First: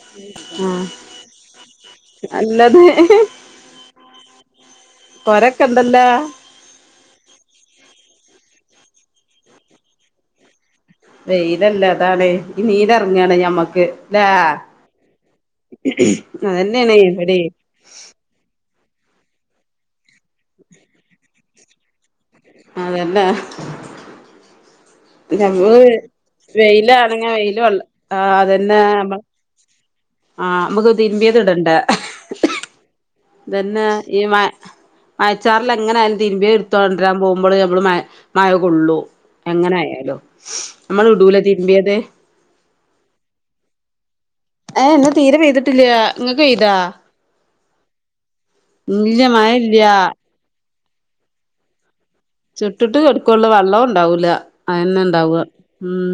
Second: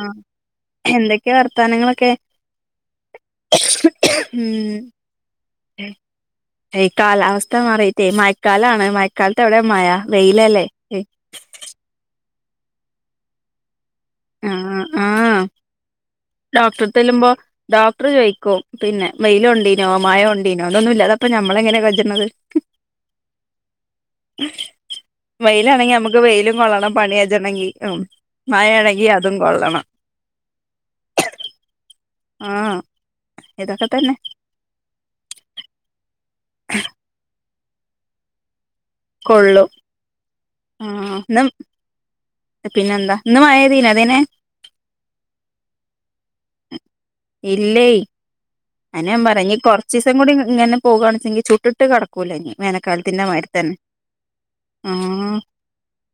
ആഹ എന്തൊക്കെയ വർത്താനങ്ങളൊക്കെ നല്ലത് ഉം കൊരക്കെ ഇണ്ടല്ലോ കാലാവസ്ഥ മാറയിട്ടേ മയക്കാലാണ് മയക്കാലത്ത് എവിടെ മഴ വെയിലല്ലേ വൈലല്ലേ അതാണ് ഈ നീര്റങ്ങാണ് ഞമ്മക്ക് ആഹ് ആഹ് [unintelligible] ഡോക്ടർ തല്ലുമ്പോ ഇവിടേം ഡോക്ടർ ചോയിക്കും പിന്നെ വൈൽ കൊണ്ടിനോ മയക്കൊണ്ടിനോ [unintelligible] അപ്പ നമ്മള എങ്ങനെ കജ്ജ് ന്നത് അതന്നെ നമ്മള് വെയിലാണെങ്കി നമുക്ക് വെയിലും കൊള്ളണം പണി വെയിലാണെങ്ക വെയില കജ്ജണെങ്കി ഉം അതന്നെ മഴയാണെങ്കി നമ്മൾ അതും കൊള്ളണം ആഹ് നമുക്ക് തിരുമ്പിയത് ഇടണ്ട ആഹ് തന്നെ ഈ മ മയച്ചാറൽ എങ്ങനെ ആയാലും തിര്മ്പിയേ എടുത്തൊണ്ടരാൻ പോകും മ്മള് നമ്മൾ മഴ മഴ കൊള്ളു. കൊള്ളും എങ്ങനെ ആയാലും നമ്മൾ ആഹ് ഇടുലെ ഇന്ന് തിരമ്പിയേത് പിന്നെന്താ ഇന്ന് മഴെയ്തീനിയോ അതേനെ ഏ ഇന്ന് തീരെ പെയ്തിട്ടില്ല ഇങ്ങക്ക് പെയ്തോ ഇല്ലേയ് അ്നെഞാൻ ഇല്ല പറ മഴ ഞ്ഞ് ഇല്ല കൊറച്ചീസം കൂടി ഇങ്ങനെ പോകാണെച്ചെങ്കിൽ ചുട്ടിട്ട് കിടക്കും ചുട്ടിട്ട് കൊടുക്കുള്ള വെള്ളവും ഉണ്ടാവൂല അതന്നെ ഇണ്ടാവ ആഹ് ഉം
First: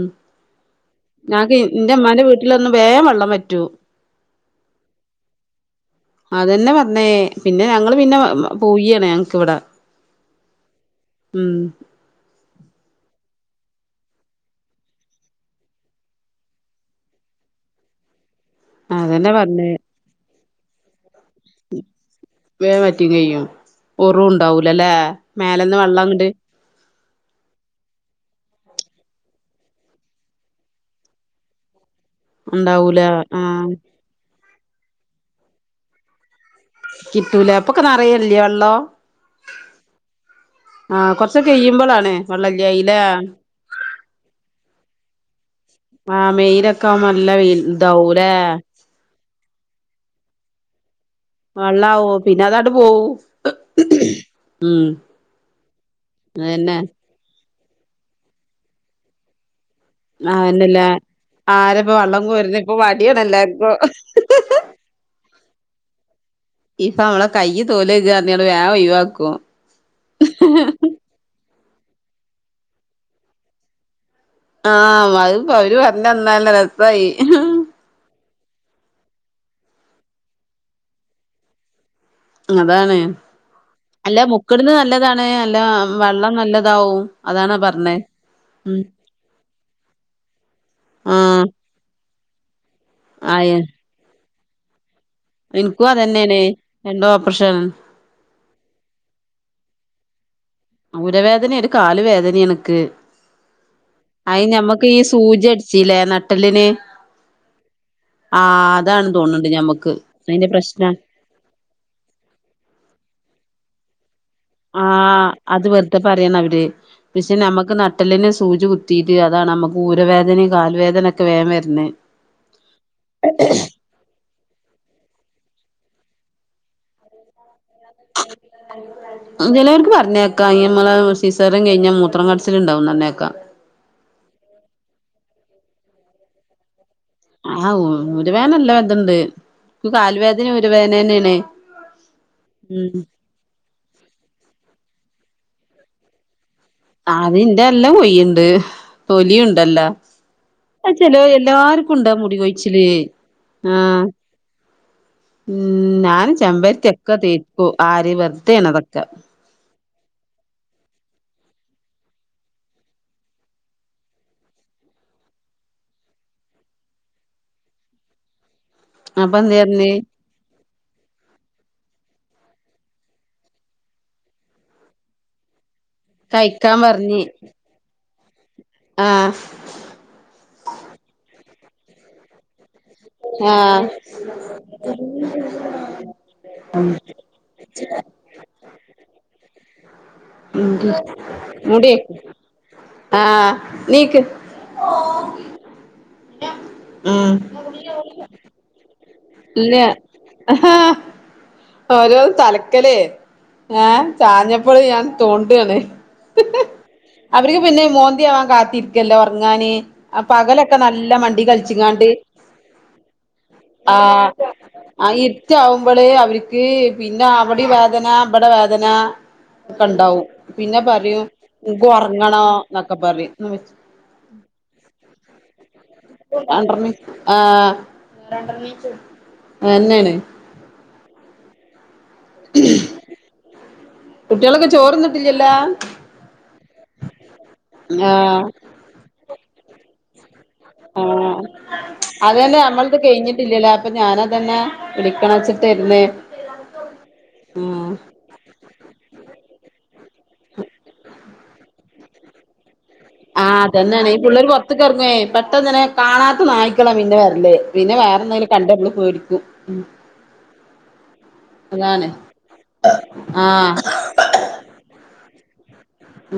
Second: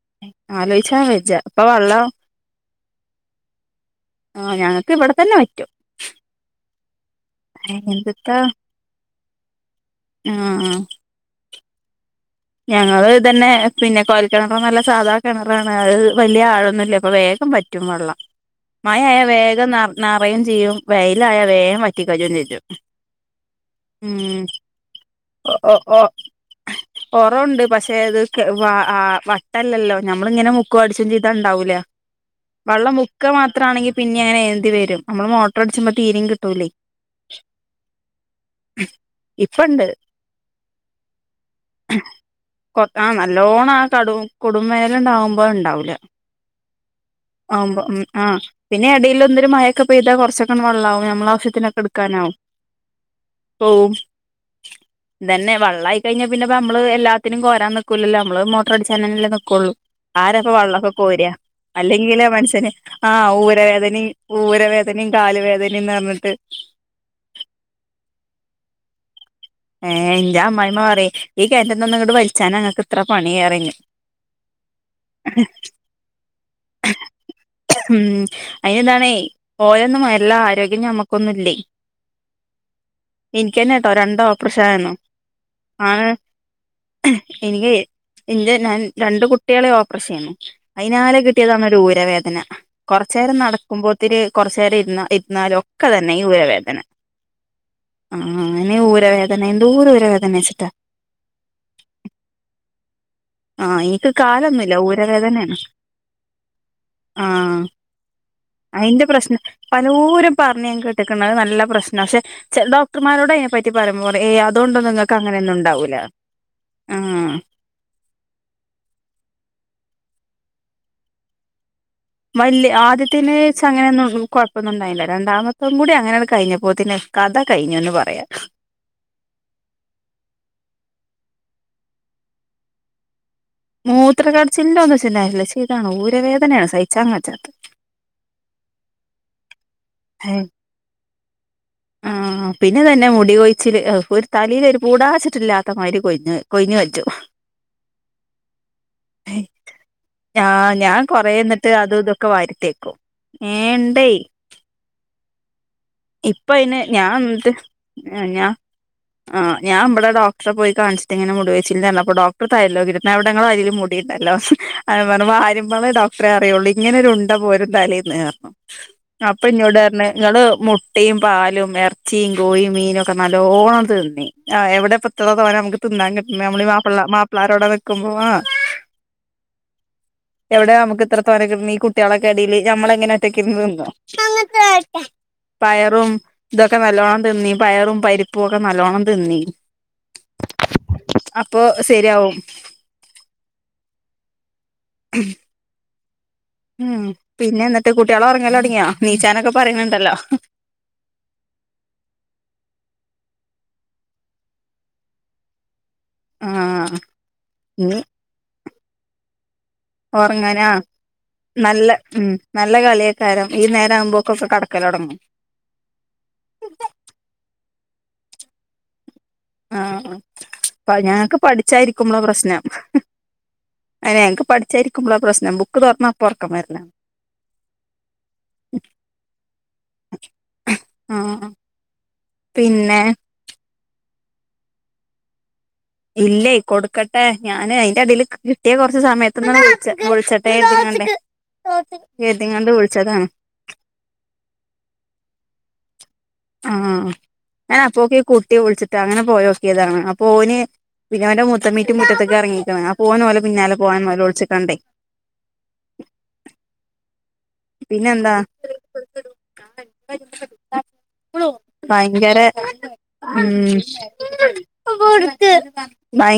ആലോയിച്ചാൻ വെജ്ജ ഞങ്ങക്ക് ഇപ്പൊ വെള്ളം ഇൻ്റെമ്മാന്റെ വീട്ടിലൊന്നും വേഗം വള്ളം വറ്റൂം ആഹ് ഞങ്ങക്ക് ഇവിടെ തന്നെ വറ്റും ന്നേ പിന്നെ ഞങ്ങൾ പിന്നെ എന്ത്ത്താ പൂയിആണ് ഞങ്ങക്കിവിടെ ആഹ് ഉം ഞങ്ങള് ഇതെന്നേ പിന്നെ കൊയൽ കിണറുംഅല്ല സാധാ കിണറാണ് അത് വലിയ ആഴൊന്നുല്ല അപ്പൊ വേഗ വേഗം വറ്റും വള്ളം മഴആയാ അതന്നെ വേഗംനറ നറയും ചെയ്യും വയ് വേ വറ്റിം കഴും ഒറും ഉം ഉണ്ടാവൂലല്ലേ മേലന്ന വെള്ളംങ്ങട്ട് ഒറവുണ്ട് പക്ഷേ അത് വ വട്ടല്ലല്ലോ നമ്മളിങ്ങനെ മുക്ക അടിച്ച ചെയ്ത ഉണ്ടാവൂല വെള്ളം ഉണ്ടാവൂല മുക്ക ആഹ് മാത്രംമാണെങ്കിൽ പിന്നെ അങ്ങനെ എന്തി വരും നമ്മള് മോട്ടോർ അടിച്ച്പോ തീരയും കിട്ടും കിട്ടുലെ കിട്ടൂല അപ്പൊക്കെ നിറയല്ലേ വെള്ളം ഇപ്പംണ്ട് ആഹ് കൊറച്ച് കഴിയുമ്പോളാണ് വെള്ളല്ലായില്ലേ കൊക്ക ആ നല്ലോണം ആ കടു. കുടുംബൈല്ങ്ങട്ടാകുമ്പംകുമ്പോ ഉണ്ടാവും കുലം ആഹ് മെയിലൊക്കെ ആവുമ്പോ നല്ല ആ വെയിൽ ഉം പ മ് ആ ഇതാവൂലേ പിന്നെ എടീല് എന്തും മഴൊക്ക പെയ്താ കൊറാച്ചൊക്കെങ്ങട്ട് വെള്ളാവും നമ്മള ആവശ്യത്തിനൊക്കെ വെള്ളാവും എടുക്കാനാവും പിന്നെ അതങ്ങട് പോവും പോവും ഉം ഇതന്നെ വെള്ളആയി കഴിഞ്ഞാൽ പിന്നെപ്പ അതന്നെ നമ്മള് എല്ലാത്തിനും കോരാൻ നിക്കൂലല്ലോ നമ്മള് മോട്ടറടിച്ചനെന്നല്ലെ നിക്കൊള്ളു ആരാപ്പം ആന്നല്ലേ വെള്ളൊക്കെ കോര ആരപ്പ വള്ളം അല്ലെങ്കിലെ കോരുന്നെ മന്ഷ്യന് ഇപ്പൊ ആ മടിയാണ് എല്ലാർക്കും ഊരവേദനിം ഊരവേ വേദനയും കാല വേദനയും ന്നറ്ഞ്ഞിട്ട് ഇപ്പൊ നമ്മള കൈയ തോലോകാ പറഞ്ഞട്ട വേഗം ഒഴിവാക്കും ഏ ന്റെ അമ്മായിമ്മ പറയും ഈ കെൺറ്റിന്നൊന്ന് ഇങ്ങട്ട് വലിച്ചാന ഇങ്ങക്ക് ഇത്ര പണിറയും ആഹ് മ് അത്പ്പോ അവര് പറഞ്ഞന്നാൽ രസായി ഉം അയിന് ഇതാണേ ഓലൊന്നും നല്ല ആരോഗ്യം ഞമ്മക്കൊന്നുംല്ലേ അതാണ് എനിക്കന്നെട്ടോ രണ്ട് അല്ലമുക്കു ഓപ്പറേഷൻ ക്ണത് ആയിരുന്നു നല്ലതാണ് നല്ല ആണ് വെള്ളം നല്ലതാവും അതാണ് എനിക്ക് പറഞ്ഞെ എന്റെ ഞാൻ രണ്ട് കുട്ടികളെ ഓപ്പറേഷയ്നു അയ്നാലെ ആഹ് കിട്ടിയേതാണ് ഒരു ഊര വേദന കൊറച്ച്നേരം ആയ നടക്കുമ്പോത്തിരി കുറച്ച്നേരം ഇരുന്ന ഇൻക്കും ഇരുന്നാലൊക്കെതന്നെ ഈ അതന്നെയാണ് ഊരവേദന രണ്ടും ഓപ്പറേഷൻ അ ആ അയ്ന് ഊരവേദന എന്തോര ഊരവേദനെച്ച ഊരവേദന ഒരു കാൽവേദന എനിക്ക് ആഹ് എനിക്ക് കാലൊന്നുംല്ല സൂചി ഊരവേദനേണ് അടിച്ചില്ലേ നട്ടലിന് ആഹ് ആഹ് അയിന്റെ അതാണ് പ്രശ്നം തോന്ന്ണ്ട് ഞമ്മക്ക് പലോരും അയിന്റെ പറഞ്ഞത് ഞാന്‍ പ്രശ്ന കേട്ട്ക്ക്ണ് നല്ല പ്രശ്നാ പക്ഷെ ചെ ഡോക്ടർമാർ രോടയ്നെപറ്റി പറിമ്പപറിം ആഹ് അത് വെറുതെ പറയാണ് അവർ ആ പക്ഷെ നമ്മക്ക് ന നട്ടെല്ലിന് സൂചി കുത്തിയിട്ട് അതാണ് നമുക്ക് ഊരവേദനയും കാൽ വേദനയൊക്കെ വേഗം വരുന്നത് വല്യ ആദ്യത്തിന് ഇച്ച് അങ്ങനൊന്നും കൊഴപ്പൊന്നുണ്ടായില്ല രണ്ടാമത്തും കൂടി അങ്ങനെങ്ങട്ട് കഴിഞ്ഞപ്പോത്തിന് കഥ കഴിഞ്ഞുന്ന് പറയാ ചിലവർക്ക് പറഞ്ഞേക്കാം നമ്മള് സിസേറിയന് കഴഞ്ഞാ മൂത്രം കടിച്ചിലുണ്ടാവുംന്ന് പറ്ഞ്ഞേക്കാം മൂത്രകടിച്ചിലിന്റെ ഒന്നും ഇച്ച് ഇണ്ടായില്ല ഇച്ച് ഇതാണ് ഊരവേദനയാണ് സഹിക്കാ ആഹ് ഊരവേദന നല്ല ത്ണ്ട് ന്ക്ക് കൽ വേദന ഊരവേദന തന്നെയാണ് ആഹ് പിന്നെ ഉം ഇതന്നെ മുടി കൊഴിച്ചിൽ ഒരു തലയിൽ ഒരു പൂടാച്ചട്ടില്ലാത്ത മാതിരി കൊയ്ഞ്ഞോയ് അത് ഇന്റെ എല്ലാം കൊയിണ്ട് തൊലിയുണ്ടല്ലോ ആ അത് ഞാൻ ചെലോ കൊറന്നിട്ട് എല്ലാർക്കും അതും ഉണ്ടാ ഇതൊക്കെ മുടി കൊഴിച്ചില് വാരിത്തേക്കും ഏ ആഹ് ഇണ്ടേ [inaudible] ഉം ഞാൻ ഇപ്പ അയിന് ഞാൻ ചെമ്പരത്തിയൊക്കെ എന്നിട്ട് തേക്കൂം ആരി ഞാൻ വെറുതെയണതൊക്കെ ആ ഞൻ നമ്മടെ ഡോക്റെ പോയി കാണിച്ചിട്ട് ഇങ്ങനെ മു ഡോക്ടർ തല്ല നോക്കിയിട്ട് എവിടെ ഇങ്ങളെ തലയിൽ മുടിയിണ്ടല്ലോ അപ്പൊ ഞാന്‍ പറഞ്ഞ് വാരുമ്പോള് ഡോക്ടറെ അറിയൊള്ളു ഇങ്ങനെരു ഉണ്ട പോരും തലേന്ന് അപ്പൊ ഇന്നോട് പറഞ്ഞ് ഇങ്ങള് മു മുട്ടയും പാലും ഇറച്ചിയും കോഴിയും മീനും ഒക്കെ നല്ലോണം തിന്നി ആ എവിടെ ഇപ്പത്ര തോന്നാ നമുക്ക് തിന്നാന്‍ കിട്ടുന്നെ നമ്മൾ കഴിക്കാൻ മാപ്പി പറഞ്ഞ് മാപ്പിളാരോടെ നിൽക്കുമ്പോ ആഹ് എവിടെയാ നമുക്ക് ഇത്ര തോന്നേ കിട്ടുന്നെ ഈ കുട്ടികളൊക്കെ ഇടയിൽ ഞമ്മളെങ്ങെനെ ഒറ്റക്കിരുന്ന് തിന്നോ പയറും ഇതൊക്കെ നല്ലവോണം തിന്നി പയറും പരിപ്പും ഒക്കെ നല്ലവണ്ണം തിന്നി അപ്പൊ മൂടിവക്ക് ശരിയാവും ആഹ നീക്ക് ഉം ഉം പിന്നെ എന്നിട്ട് കുട്ടികൾ ഉറങ്ങല് തുടങ്ങിയോ നീചാനൊക്കെ പറയുന്നുണ്ടല്ലോ ഓരോ തലക്കലേ ഏഹ ചാഞ്ഞപ്പള് ഞാൻ തോണ്ടാണ് ആഹ് അവർക്ക് പിന്നെ ഇനി മോന്തിയാവാൻ കാത്തിരിക്കല്ലേ ഉറങ്ങാന് ആ ഉറങ്ങാനാ പകലൊക്കെ നല്ല മണ്ടി നല്ല കളിച്ചിങ്ങാണ്ട് ഉം നല്ല കളിയക്കാരം ഈ നേരം ആഹ ആകുമ്പോക്കൊക്കെ കടക്കല് ആ തുടങ്ങും ഇരിട്ടാവുമ്പോള് അവർക്ക് പിന്നെ അവിടെ വേദന ഇവിടെ വേദന ആഹ് ഒക്കെണ്ടാവും പിന്നെ അപ്പ പറയും ഞങ്ങക്ക് ഇന്‍ക്ക് പഠിച്ചായിരിക്കുമ്പോളാ ഉറങ്ങണം എന്നൊക്കെ പറയും തന്നെ എനിക്ക് പഠിച്ചായിരിക്കുമ്പോള ആ പ്രശ്നം ബുക്ക് തുറന്ന ആ അതെന്നാണ് പിന്നെ കുട്ടികളൊക്കെ ചോറുംന്നിട്ടില്ലല്ലോ ഇല്ലേ കൊടുക്കട്ടെ ഞാന് അയിന്റെ ഇടിയിൽ ആഹ് കിട്ടിയ കുറച്ച് സമയത്ത്ന്നാ വിളിച്ചെ വിളിച്ചെ [unintelligible] അത് തന്നെ കരുതിങ്ങാണ്ട് നമ്മളത് വിളിച്ചതാണ് കഴിഞ്ഞിട്ടില്ലല്ലേ അപ്പൊ ഞാാനതനെ വിളിക്കണ വെച്ചിട്ടുന്നേ ആഹ ഞാ അപ്പപ്പോ ക്ക കുട്ടി വിളിച്ചിട്ട് അങ്ങനെ പോയോക്കിയതാണ് അപ്പൊ ഓന് പിവന്റെ മു മത്ത മീറ്റ മുറ്റത്തക്ക ഇറങ്ങയിക്കണ് ആഹ് അതന്നാണ് ഈ പിള്ളേര് പുറത്ത ക ഇറങ്ങുവേ പെട്ടെന്ന് തന്നെ കാണാത്ത നായി്ക്കളാം വീന്റെ വേരെ ല്ലേ പിന്നെ വേറെ പിന്നെന്താ എന്തൊയിലും കണ്ട എവിള് പേടിക്കും അതാണ് ഭയങ്കര ആഹ് ഉം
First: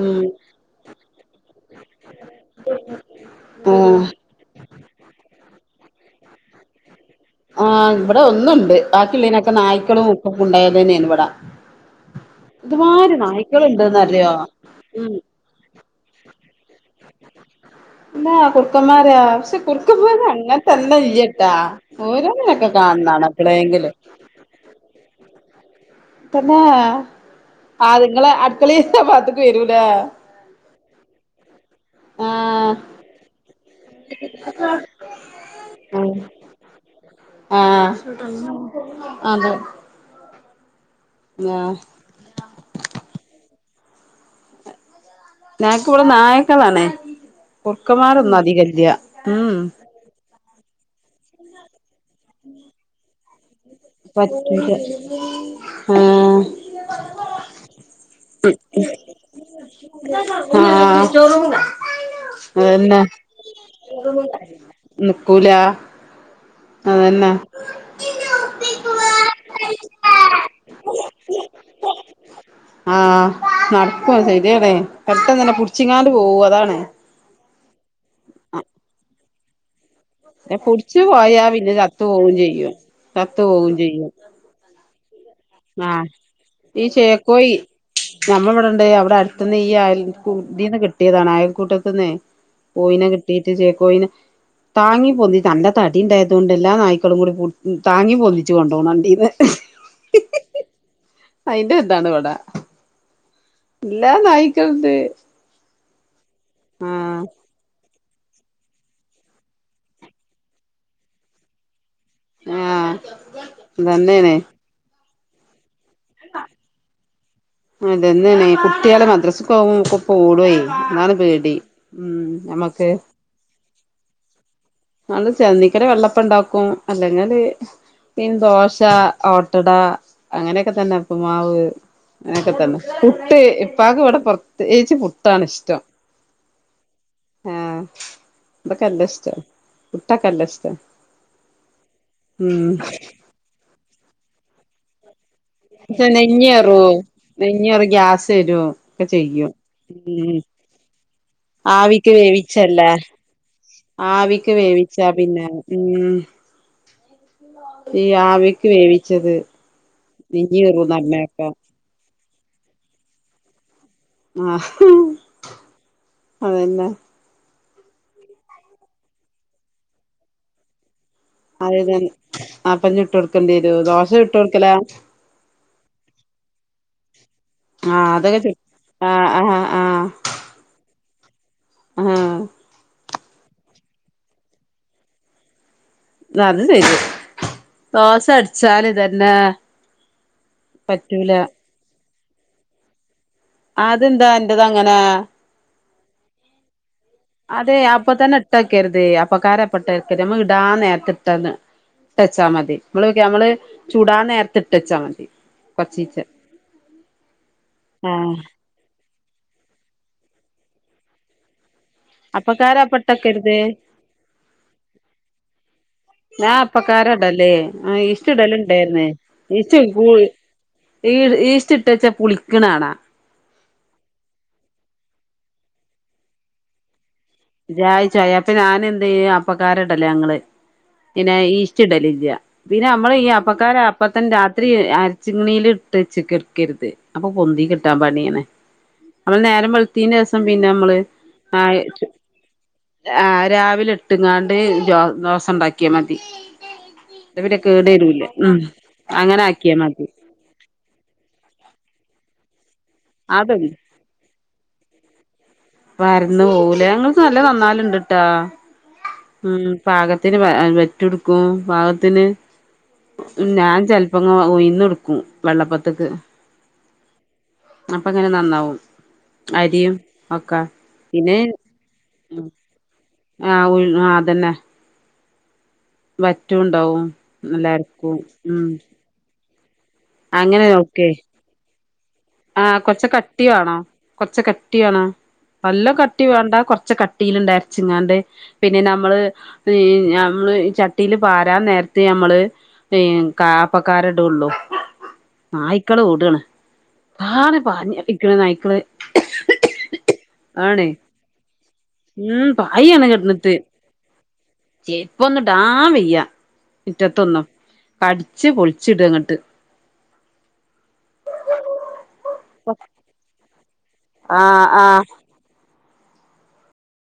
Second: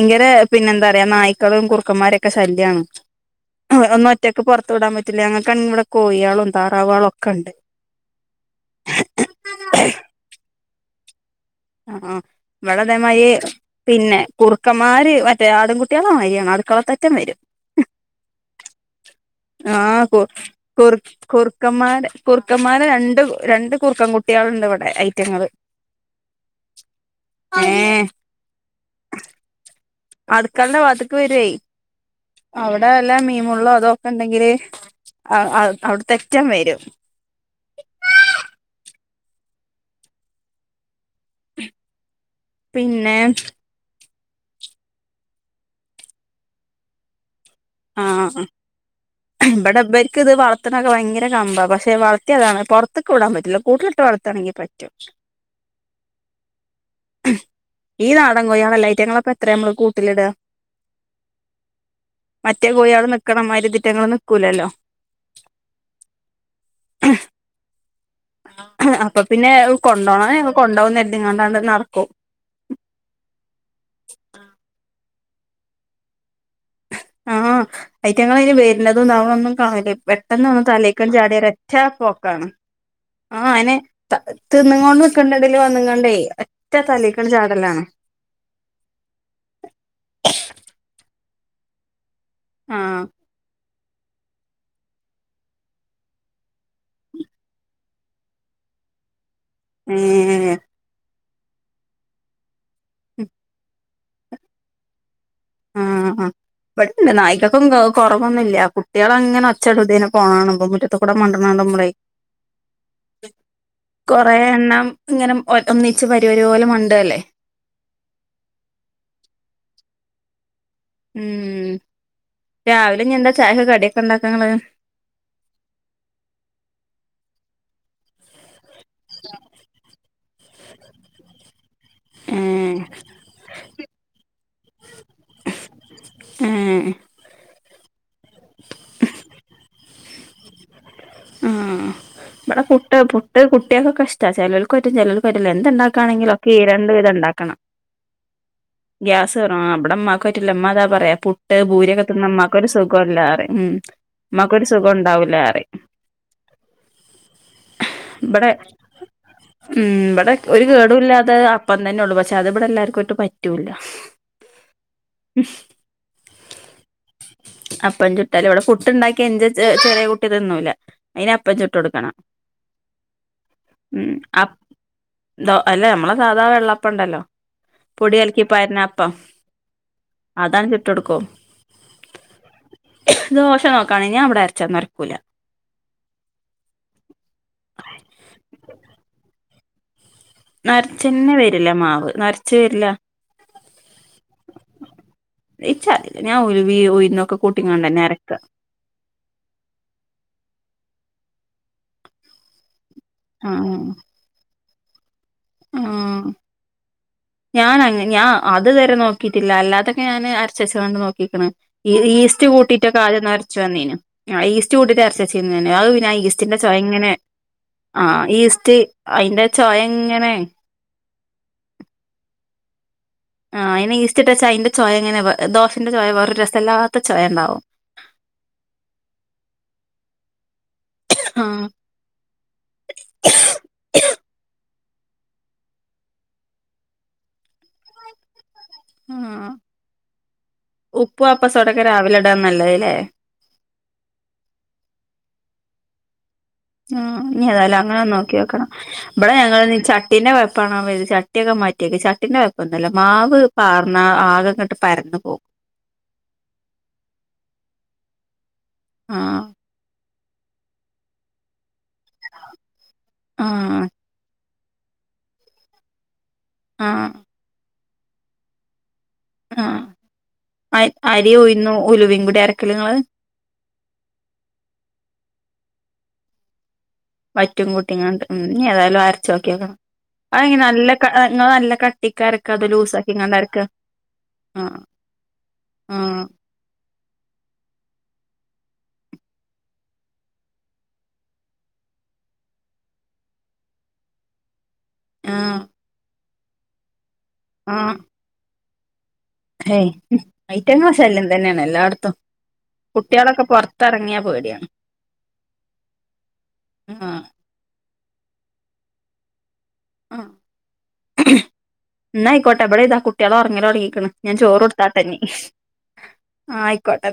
ഉം പിന്നെന്താ പറയാ നായ് ക്കളും കുർുക്കന്മാരൊക്കെ ശല്യമാണ് ആഹ് ഒന്ന ഒറ്റയ്ക്ക് പുറത്തു വിടാൻ പറ്റില്ല ങ്ങ ഇ കോയിയാളും താറാവാളോ ആഹ ഇവിടെ ഒന്നുണ്ട് ബാക്കിള്ളനൊക്കെ നായ്ക്കളും ഉക്ക ഒക്കെ ഉണ്ടായത് തന്നെയാണ് ഇവിടെ ആ ആ ഇവിടെ അതേമാതിരി പിന്നെ നായ്ക്കള്ണ്ട്ന്നറിയോ കുറുക്കന്മാര് ഉം മറ്റേ ആടുംകുട്ടികളെ മാരിയാണ് അക്കളത്തറ്റം വരും ഇല്ലാ കുറുക്കന്മാരാ പക്ഷെ ആഹ് കു കുറുക്കന്മാര് അങ്ങനത്തെല്ല ഇയ്യട്ടാ കുർക്കന്മാര് രണ്ട് രണ്ട് കുറുക്കൻ കുട്ടികളുണ്ട് ഇവിടെ ഐറ്റങ്ങള് പിന്നെ ഏഹ് അതുങ്ങളെ അടുക്കള പാത്തക്ക വരൂല അടുക്കളന്റെ വാതുക്ക് വരുവായി ആഹ് അവിടെ വല്ല മീമുള്ളോ അതൊക്കെ ഉണ്ടെങ്കില് ആ അവിടെ തെറ്റം വരും ആഹ അതെ ആഹ് പിന്നെ ഞക്ക് ഇവിടെ നായക്കളാണേ കുറക്കന്മാരൊന്നും ആഹ് അധികല്യാ ഉം പത്തത്തിനൊക്കെ ഭയങ്ക കമ്പാണ് പക്ഷെ വളർത്തിയതാണ് പുറത്തക്കെ വിടൻ പറ്റില്ലോ കൂട്ടിലിട്ട് വളർത്താണെങ്കിൽ പറ്റൂല പറ്റോ ആഹ് ഈ നാടൻ കൊയാളല്ല റ്റങ്ങളപ്പ എത്രയ നമ്മള് കൂട്ടിലിടുക [unintelligible] മറ്റേ അന്നെ കോഴികള് നിക്കണമാതിരി ഇതിറ്റങ്ങള് നിക്കൂലല്ലോ നിക്കൂല. അതന്നെ അപ്പൊ പിന്നെ കൊണ്ടോണം ഞങ്ങ കൊണ്ടോവുംന്നര്തിങ്ങാണ്ടാണ്ട് നട് ക്കും. ആഹ് നട്ക്കും ശരിയാണേ പെട്ടെന്നന്നെ പുട്ച്ച്ങ്ങാണ്ട് പോവും അതാണ്. ആഹ് അയ്റ്റങ്ങളൈന് വര്ന്നതും താവ്ണും ഒന്നും കാണൂല്ലേ. പെട്ടെന്ന് ഒന്ന് പുടിച്ചു തലേക്കാണ്ട് ചാടിയ പോയാ പിന്നെ രറ്റ ചത്തു പോവും പോക്കാണ് ചെയ്യും ആ ചത്തു പോവും അയ്നെ ചെയ്യും തി വന്ന് ആഹ് കാണ്ടേ ഒറ്റ തലേക്കാണ്ട് ചാട ലാണ്. ഞമ്മള് ഇവിടെണ്ട്. അവ്ടെ അട് ത്ത്ന്ന് ഈ അയൽ കൂ തീന്ന് കിട്ടിയതാണ് അയൽ കൂട്ടത്ത്ന്നെ ആഹ് കോയിനെ കിട്ടീട്ട് ചേക്കോയിന താങ്ങി പൊന്തിച്ച് നല്ല തടി ഇ ണ്ടായതുകൊണ്ടേ എല്ലാ നായ്ക്കളും കൂടി താങ്ങി പൊന്തിച്ചു കൊണ്ടോണ കണ്ടീന്ന്. ഏ അയിന്റെ ഇതാണ് ഇവടെ. ഉം ഇല്ലാ നായിക്കൾ ണ്ട്. ആഹ് അ പട്ത്ത് ണ്ട് നായിക്കക്കും കൊറവൊന്നുല്ല. കുട്ടിയള അങ്ങനെ ഒച്ചടും തിനെ പോ കാണ്മ്പൊ മുറ്റത്ത് കൂടെ മണ്ട്ണാണുമ്പ്ളേ ആഹ് കൊറെ അതന്നെയാണ് എണ്ണം ഇങ്ങനെ ഒ ഒന്നിച്ച് വരി വരി പോലെ മണ്ടല്ലേ. അതെന്നെ ണീ കുട്ടിയള് മദ്രസക്കോ വുമ്പോ ക്കെ കൂടെ ഉം നമ്മക്ക് രാവിലെ ഞ്ഞ് എന്താ ചായക്ക് കടിയൊക്കെ ഇണ്ടാക്കാങ്ങള്? നള് ചെന്നിക്കല് വെള്ളപ്പ ഇ ണ്ടാക്കും അല്ലെങ്കില് പിൻ ദോശ, ഓട്ടട അങ്ങനെയൊക്കെ തന്നെ ഇപ്പ് മാവ് അങ്ങനൊക്കെ തന്നെ. ഏഹ് പുട്ട് ഇപ്പാ ക്ക് ഇവ്ടെ പ്രത്യേകിച്ച് പുട്ടാണ് ഇഷ്ടം. ഉം. ആഹ് ഇബക്ക് നല്ലഷ്ടാ പുട്ടൊക്കെ നല്ലഷ്ടാ. ആ ഇബടെ പുട്ട് പുട്ട് കുട്ടിയേൾക്കൊക്കെ ഇഷ്ടാ ചെലോൽക്ക് പറ്റും ചെലോൽക്ക് പറ്റൂല. പക്ഷെ എന്ത്ണ്ടാക്കാണെങ്കിലും ഒക്കെ ഈ രണ്ട് നെഞ്ഞേറും വിധം ഇണ്ടാക്കണം. നെഞ്ഞേറും ഗ്യാസ് വരും ഒക്കെ ഗ്യാസ് ചെയ്യും കേറും ഇബടെമ്മാക്ക് ഉം പറ്റൂല. ഇമ്മ അതാ പറയാ പു പുട്ട് ഭൂരിയൊക്കെ ആവിക്ക് തിന്ന ഇമ്മാക്കൊരു വേവിച്ചല്ലേ സുഖോല്ല റിം. ആവിക്ക് മ്മാക്കൊരു സുഖോം വേവിച്ചാ ഉണ്ടാവൂല പിന്നെ റിം ഉം. ഈ ഇബടെ ആവിക്ക് വേവിച്ചത് ഉം ഇബടെ നെഞ്ഞ് ഒരു കീറുംന്ന് കേടൂ ല്ലാത്തത് പറഞ്ഞേക്കാ അപ്പം തന്നെള്ളൂ പശേ അത് ഇബടെ എല്ലാർക്കോട്ട് പറ്റൂല്ല. ആഹ് അതന്നെ. അപ്പം ചുട്ടാല് ഇവടെ പുട്ടുണ്ടാക്കിയ ഇന്റെ ചെറിയ കുട്ടി തിന്നൂല അതിന് അപ്പം ചുട്ട് അതെല്ലേ കൊടുക്കണം അപ്പം ചുട്ട് കൊട്ക്കണ്ടി വരും. ദോശ ചുട്ട് കൊടുക്കലാ ദോ അല്ല നമ്മളെ സാധാ വെള്ളപ്പംണ്ടല്ലോ ആഹ് പൊടി അതൊക്കെ ചു കലക്കിപ്പാര്ന അപ്പം ആഹ് ആഹ് ആഹ് അതാണ്ട് ചുട്ട് കൊടുക്കും. ആഹ്. ദോശ നോക്കാണീം ഞാൻ ഇവടെ അര്ച്ചാ നൊര്ക്കൂല. അതു സെരി ദോശ അട്ച്ചാല് ഇതന്നെ പറ്റൂല നൊര്ച്ചന്നെ വരൂല മാവ് നൊര്ച്ച് വര്ല്ല. അതെന്താ അന്റത് അങ്ങനെ ഇച്ചറീല ഞാന് ഉലുവീ ഉയ്‌ അതെ അപ്പ തന്നെ ഇട്ടക്കര്ത് അപ്പക്കാരം അപ്പട്ടേക്കര്ത് നമ്മ ഇടാൻ നേര ത്ത്ട്ടന്ന് ഇട്ടച്ചാ മതി. ഞമ്മള് ആഹ് ചുടാ നേരത്ത് ഇട്ടച്ചാ മതി. കൊർച്ചീച്ചേ. ആഹ് ഞാൻ അങ്ങനെ ഞാൻ അത് വരെ നോക്കീട്ടില്ല. അല്ലാത്തൊക്കെ ഞാന് അരച്ചച്ച്ങ്ങാണ്ട് നോക്കീക്ക്ണ്. ഈ യീസ്റ്റ് അപ്പക്കാര കൂട്ടീട്ടൊക്കെ ആദ്യം അപ്പട്ടക്കരുത് നൊര്ച്ചു വന്നീനു. ആ യീസ്റ്റ് കൂട്ടീട്ട് അര്ച്ചെച്ചീന്നു ഞാന് അഅ് പിന്നെ ഞാൻ യീസ്റ്റ്ന്റെ ചൊയ അപ്പക്കാര ഇങ്ങനെ ഇടല്ലേ ആ ആഹ് യീസ്റ്റ് ഇടല് ഈസ്റ്റ് ഇണ്ടായിരുന്നേ അയിന്റെ യീസ്റ്റ് ചൊയ ഇങ്ങനെ ഈ യീസ്റ്റ് ഇട്ട് വെച്ച പുളിക്ക്ണാണാ ആഹ് അയ്ന് യീസ്റ്റ് ഇട്ട് വെച്ച അതിന്റെ ചൊയങ്ങനെ ദോശന്റെ ചൊയ വെറെ രസല്ലാത്ത ചൊയ ഇണ്ടാവും ഒരു ജായി ചൊയ അപ്പൊ ഞാന് എന്തിയ്യും അപ്പക്കാരടല ഞങ്ങള് പിന്നെ ആഹ് യീസ്റ്റ് ഇടലില്ല പിന്നെ അമ്മള് ഈ അപ്പക്കാരം അപ്പത്തന്നെ രാത്രി അരച്ചിങ്ങ്ണീൽ ഇട്ട് വെച്ച് കിടക്കരുത് അപ്പൊ പൊന്തി കിട്ടാൻ പണിയാണ് നമ്മള് ആഹ് നേരം വെളുത്തീന്റേഷം പിന്നെ അമ്മള് ഉപ്പും അ അപ്പസോടൊക്കെ രാവിലെ ഇടാൻ നല്ലതല്ലേ ആഹ് രാവിലെ ഇട്ട്ങ്ങാണ്ട് ദോസ ഇണ്ടാക്കിയാ മതി ആഹ് ഇഞ്ഞി പിന്നെ ഏതായാലും കേട് അങ്ങനെ വരൂല ഉം നോക്കിയോക്കണം ഇബടെ അങ്ങനെ ഞങ്ങള് ആക്കിയാ മതി ചട്ടീന്റെ കൊഴപ്പാണോ കര്തി ചട്ടിയൊക്കെ മാറ്റി മാറ്റിയോക്കി ചട്ടിന്റെ കൊഴപ്പംന്നും അല്ല മാവ് അതൊള്ളു പാർന്ന ആകെങ്ങട്ട് പരന്നു പോകും പരന്ന് പോകുംല്ലേ ഞങ്ങൾത് നല്ലോം നന്നാവല് ഇണ്ട്ട്ടോ ആഹ് ഉം പാകത്തിന് വറ്റുട്ക്കും പാകത്തിന് ഞാൻ ആഹ് ചെല പ്പൊങ്ങും ഉയുന്ന് ഇട്ക്കും വെള്ളപ്പത്ത്ക്ക് ആഹ് അപ്പ ഇങ്ങനെ നന്നാവും ആഹ് അരിയും ഒക്ക അരി അരി പിന്നെ ഉഴുന്നും ഉലുവയും കൂടി ഉം അരക്കല് ഇങ്ങള് ആ ഉഴു ആഹ് അതന്നെ വറ്റുംണ്ടാവും വറ്റും കൂട്ടിങ്ങാണ്ട് ഉം ഇഞ്ഞി ഏതായാലും അരച്ച് നോക്കിയോക്കണം അതെങ്ങനെ നല്ല ഇങ്ങളെ നല്ല കട്ടി ആ കൊറച്ച് കട്ടി വേണം കൊറച്ച് കട്ടി ആഹ് വേണം നല്ല ആഹ് കട്ടി വേണ്ട കൊറച്ച് കട്ടീലിണ്ട് അരച്ച്ങ്ങാണ്ട് പിന്നെ നമ്മള് ഞമ്മള് ചട്ടിയില് പാരാൻ നേരത്ത് യമ്മള് ഈ അപ്പക്കാരടൊള്ളൂ ആഹ് നായ്ക്കള് ഓടാണ് [unintelligible] നായ്ക്കള് ഹെയ് ആണ് ഐറ്റങ്ങളെ ശല്യം തന്നെയാണ് എല്ലാ ഉം കുട്ടിളൊക്കെ പൊറത്തെറങ്ങിയാ പ്യെടി ചരിപ്പൊന്നു ഇപ്പൊന്നുടാ വയ്യാ മിറ്റ ആഹ് ത്തൊന്നും പഠിച്ച് പൊളിച്ചിട ഇങ്ങട്ട് അ ഹ്ഹ് ന്നായിക്കോട്ടേ ഇബടെ താ കുട്ടികളോറ ങ്ങലോടങ്ങിക്കണ് ഞാൻ ആഹ് ചോറ്ടുത്താട്ട ആഹ് ഇനി ആയിക്കോട്ടെ